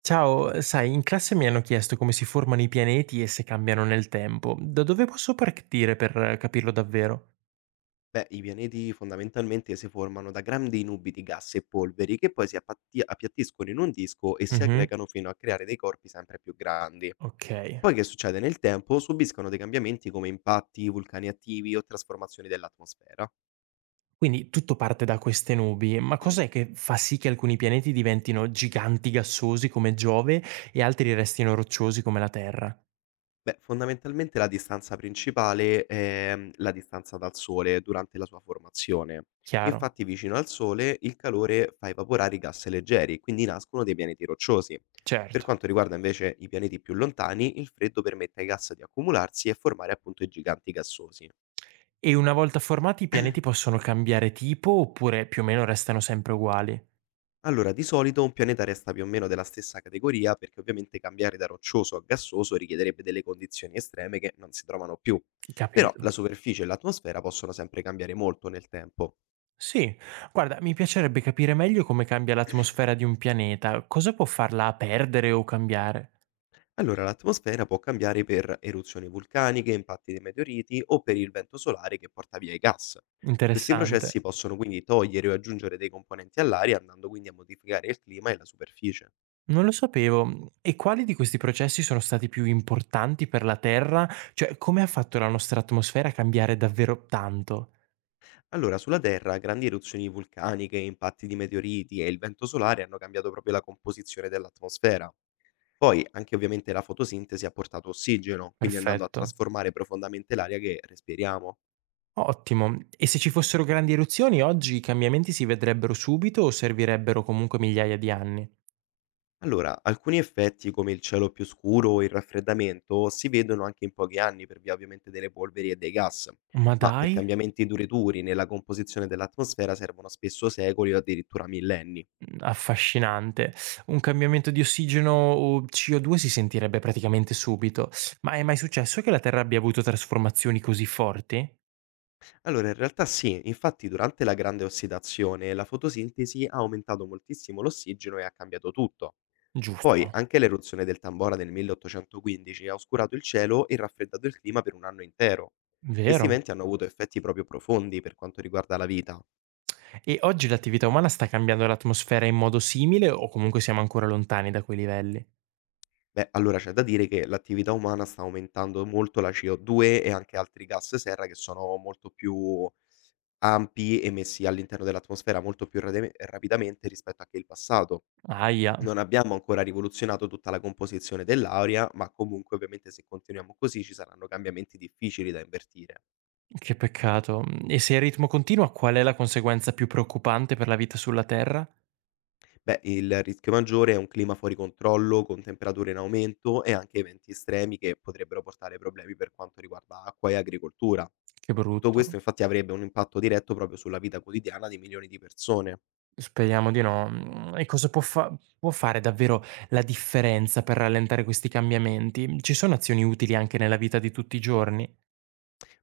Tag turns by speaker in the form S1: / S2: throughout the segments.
S1: Ciao, sai, in classe mi hanno chiesto come si formano i pianeti e se cambiano nel tempo. Da dove posso partire per capirlo davvero?
S2: Beh, i pianeti fondamentalmente si formano da grandi nubi di gas e polveri che poi si appiattiscono in un disco e si
S1: Mhm,
S2: aggregano fino a creare dei corpi sempre più grandi.
S1: ok.
S2: Poi che succede nel tempo subiscono dei cambiamenti come impatti, vulcani attivi o trasformazioni dell'atmosfera.
S1: Quindi tutto parte da queste nubi, ma cos'è che fa sì che alcuni pianeti diventino giganti gassosi come Giove e altri restino rocciosi come la Terra?
S2: Beh, fondamentalmente la distanza principale è, la distanza dal sole durante la sua formazione.
S1: Chiaro?
S2: Infatti vicino al sole il calore fa evaporare i gas leggeri, quindi nascono dei pianeti rocciosi. Per
S1: Certo.
S2: quanto riguarda invece i pianeti più lontani, il freddo permette ai gas di accumularsi e formare appunto i giganti gassosi.
S1: E una volta formati i pianeti possono cambiare tipo oppure più o meno restano sempre uguali?
S2: Allora, di solito un pianeta resta più o meno della stessa categoria perché ovviamente cambiare da roccioso a gassoso richiederebbe delle condizioni estreme che non si trovano più. Però la
S1: Capito.
S2: superficie e l'atmosfera possono sempre cambiare molto nel tempo.
S1: Sì, guarda, mi piacerebbe capire meglio come cambia l'atmosfera di un pianeta, cosa può farla perdere o cambiare.
S2: Allora, l'atmosfera può cambiare per eruzioni vulcaniche, impatti dei meteoriti o per il vento solare che porta via i gas. Questi
S1: Interessante.
S2: processi possono quindi togliere o aggiungere dei componenti all'aria, andando quindi a modificare il clima e la superficie.
S1: Non lo sapevo. E quali di questi processi sono stati più importanti per la Terra? Cioè, come ha fatto la nostra atmosfera a cambiare davvero tanto?
S2: Allora, sulla Terra, grandi eruzioni vulcaniche, impatti di meteoriti e il vento solare hanno cambiato proprio la composizione dell'atmosfera. Poi, anche ovviamente la fotosintesi ha portato ossigeno, quindi andando a
S1: Perfetto.
S2: trasformare profondamente l'aria che respiriamo.
S1: Ottimo. E se ci fossero grandi eruzioni, oggi i cambiamenti si vedrebbero subito o servirebbero comunque migliaia di anni?
S2: Allora, alcuni effetti come il cielo più scuro o il raffreddamento si vedono anche in pochi anni per via ovviamente delle polveri e dei gas,
S1: Ma
S2: ma per
S1: dai.
S2: cambiamenti duraturi nella composizione dell'atmosfera servono spesso secoli o addirittura millenni.
S1: Mhmm, affascinante. Un cambiamento di ossigeno o CO2 si sentirebbe praticamente subito. Ma è mai successo che la Terra abbia avuto trasformazioni così forti?
S2: Allora, in realtà sì, infatti durante la grande ossidazione la fotosintesi ha aumentato moltissimo l'ossigeno e ha cambiato tutto.
S1: Giusto,
S2: Poi anche l'eruzione del Tambora nel 1815 ha oscurato il cielo e raffreddato il clima per un anno intero. Questi
S1: vero.
S2: eventi hanno avuto effetti proprio profondi per quanto riguarda la vita.
S1: E oggi l'attività umana sta cambiando l'atmosfera in modo simile o comunque siamo ancora lontani da quei livelli?
S2: Beh, allora c'è da dire che l'attività umana sta aumentando molto la CO2 e anche altri gas serra che sono molto più ampi emessi all'interno dell'atmosfera molto più rapidamente rispetto a che il passato.
S1: Ahia,
S2: Non abbiamo ancora rivoluzionato tutta la composizione dell'aria, ma comunque ovviamente se continuiamo così ci saranno cambiamenti difficili da invertire.
S1: che peccato. E se il ritmo continua, qual è la conseguenza più preoccupante per la vita sulla Terra?
S2: Beh, il rischio maggiore è un clima fuori controllo, con temperature in aumento e anche eventi estremi che potrebbero portare problemi per quanto riguarda acqua e agricoltura.
S1: Che
S2: Tutto
S1: brutto.
S2: questo infatti avrebbe un impatto diretto proprio sulla vita quotidiana di milioni di persone.
S1: Speriamo di no. Mhmm, e cosa può fare davvero la differenza per rallentare questi cambiamenti? Ci sono azioni utili anche nella vita di tutti i giorni?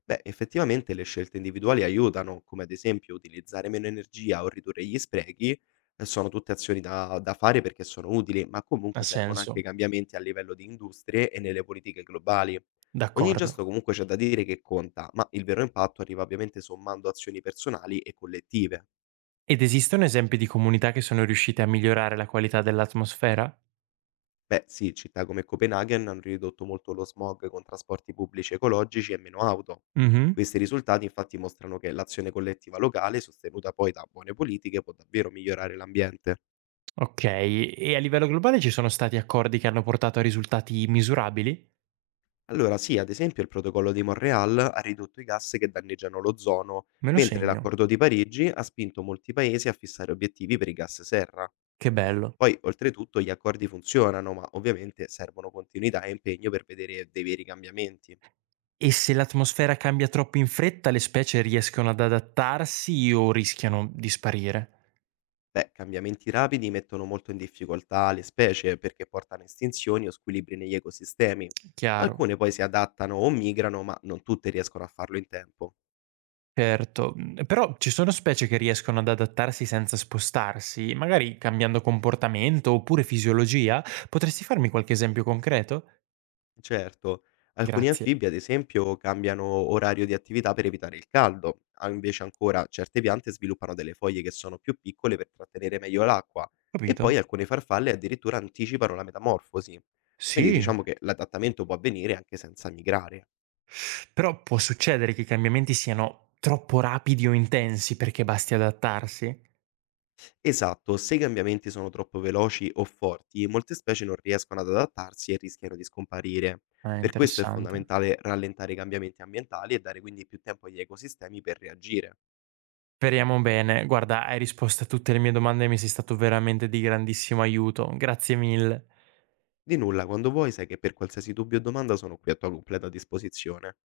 S2: Beh, effettivamente le scelte individuali aiutano, come ad esempio utilizzare meno energia o ridurre gli sprechi, sono tutte azioni da fare perché sono utili, ma
S1: Ha
S2: comunque servono anche
S1: senso,
S2: cambiamenti a livello di industrie e nelle politiche globali. Ogni
S1: d'accordo.
S2: gesto comunque c'è da dire che conta, ma il vero impatto arriva ovviamente sommando azioni personali e collettive.
S1: Ed esistono esempi di comunità che sono riuscite a migliorare la qualità dell'atmosfera?
S2: Beh, sì, città come Copenaghen hanno ridotto molto lo smog con trasporti pubblici ecologici e meno auto.
S1: Mh-mh.
S2: Questi risultati infatti mostrano che l'azione collettiva locale, sostenuta poi da buone politiche, può davvero migliorare l'ambiente.
S1: Okay, e a livello globale ci sono stati accordi che hanno portato a risultati misurabili?
S2: Allora sì, ad esempio il protocollo di Montreal ha ridotto i gas che danneggiano l'ozono,
S1: Me lo
S2: mentre
S1: segno.
S2: l'accordo di Parigi ha spinto molti paesi a fissare obiettivi per i gas serra.
S1: Che bello.
S2: Poi oltretutto gli accordi funzionano, ma ovviamente servono continuità e impegno per vedere dei veri cambiamenti.
S1: E se l'atmosfera cambia troppo in fretta, le specie riescono ad adattarsi o rischiano di sparire?
S2: Beh, cambiamenti rapidi mettono molto in difficoltà le specie perché portano a estinzioni o squilibri negli ecosistemi.
S1: Chiaro.
S2: Alcune poi si adattano o migrano, ma non tutte riescono a farlo in tempo.
S1: Certo, mhmm, però ci sono specie che riescono ad adattarsi senza spostarsi, magari cambiando comportamento oppure fisiologia? Potresti farmi qualche esempio concreto?
S2: Certo, alcuni
S1: Grazie.
S2: anfibi, ad esempio, cambiano orario di attività per evitare il caldo, ah, invece ancora certe piante sviluppano delle foglie che sono più piccole per trattenere meglio l'acqua e
S1: Capito?
S2: poi alcune farfalle addirittura anticipano la metamorfosi. Quindi
S1: Sì.
S2: diciamo che l'adattamento può avvenire anche senza migrare.
S1: Però può succedere che i cambiamenti siano troppo rapidi o intensi perché basti adattarsi?
S2: Esatto, se i cambiamenti sono troppo veloci o forti, molte specie non riescono ad adattarsi e rischiano di scomparire.
S1: Ah,
S2: Per questo è
S1: interessante.
S2: fondamentale rallentare i cambiamenti ambientali e dare quindi più tempo agli ecosistemi per reagire.
S1: Speriamo bene. Guarda, hai risposto a tutte le mie domande e mi sei stato veramente di grandissimo aiuto. Grazie mille.
S2: Di nulla, quando vuoi, sai che per qualsiasi dubbio o domanda sono qui a tua completa disposizione.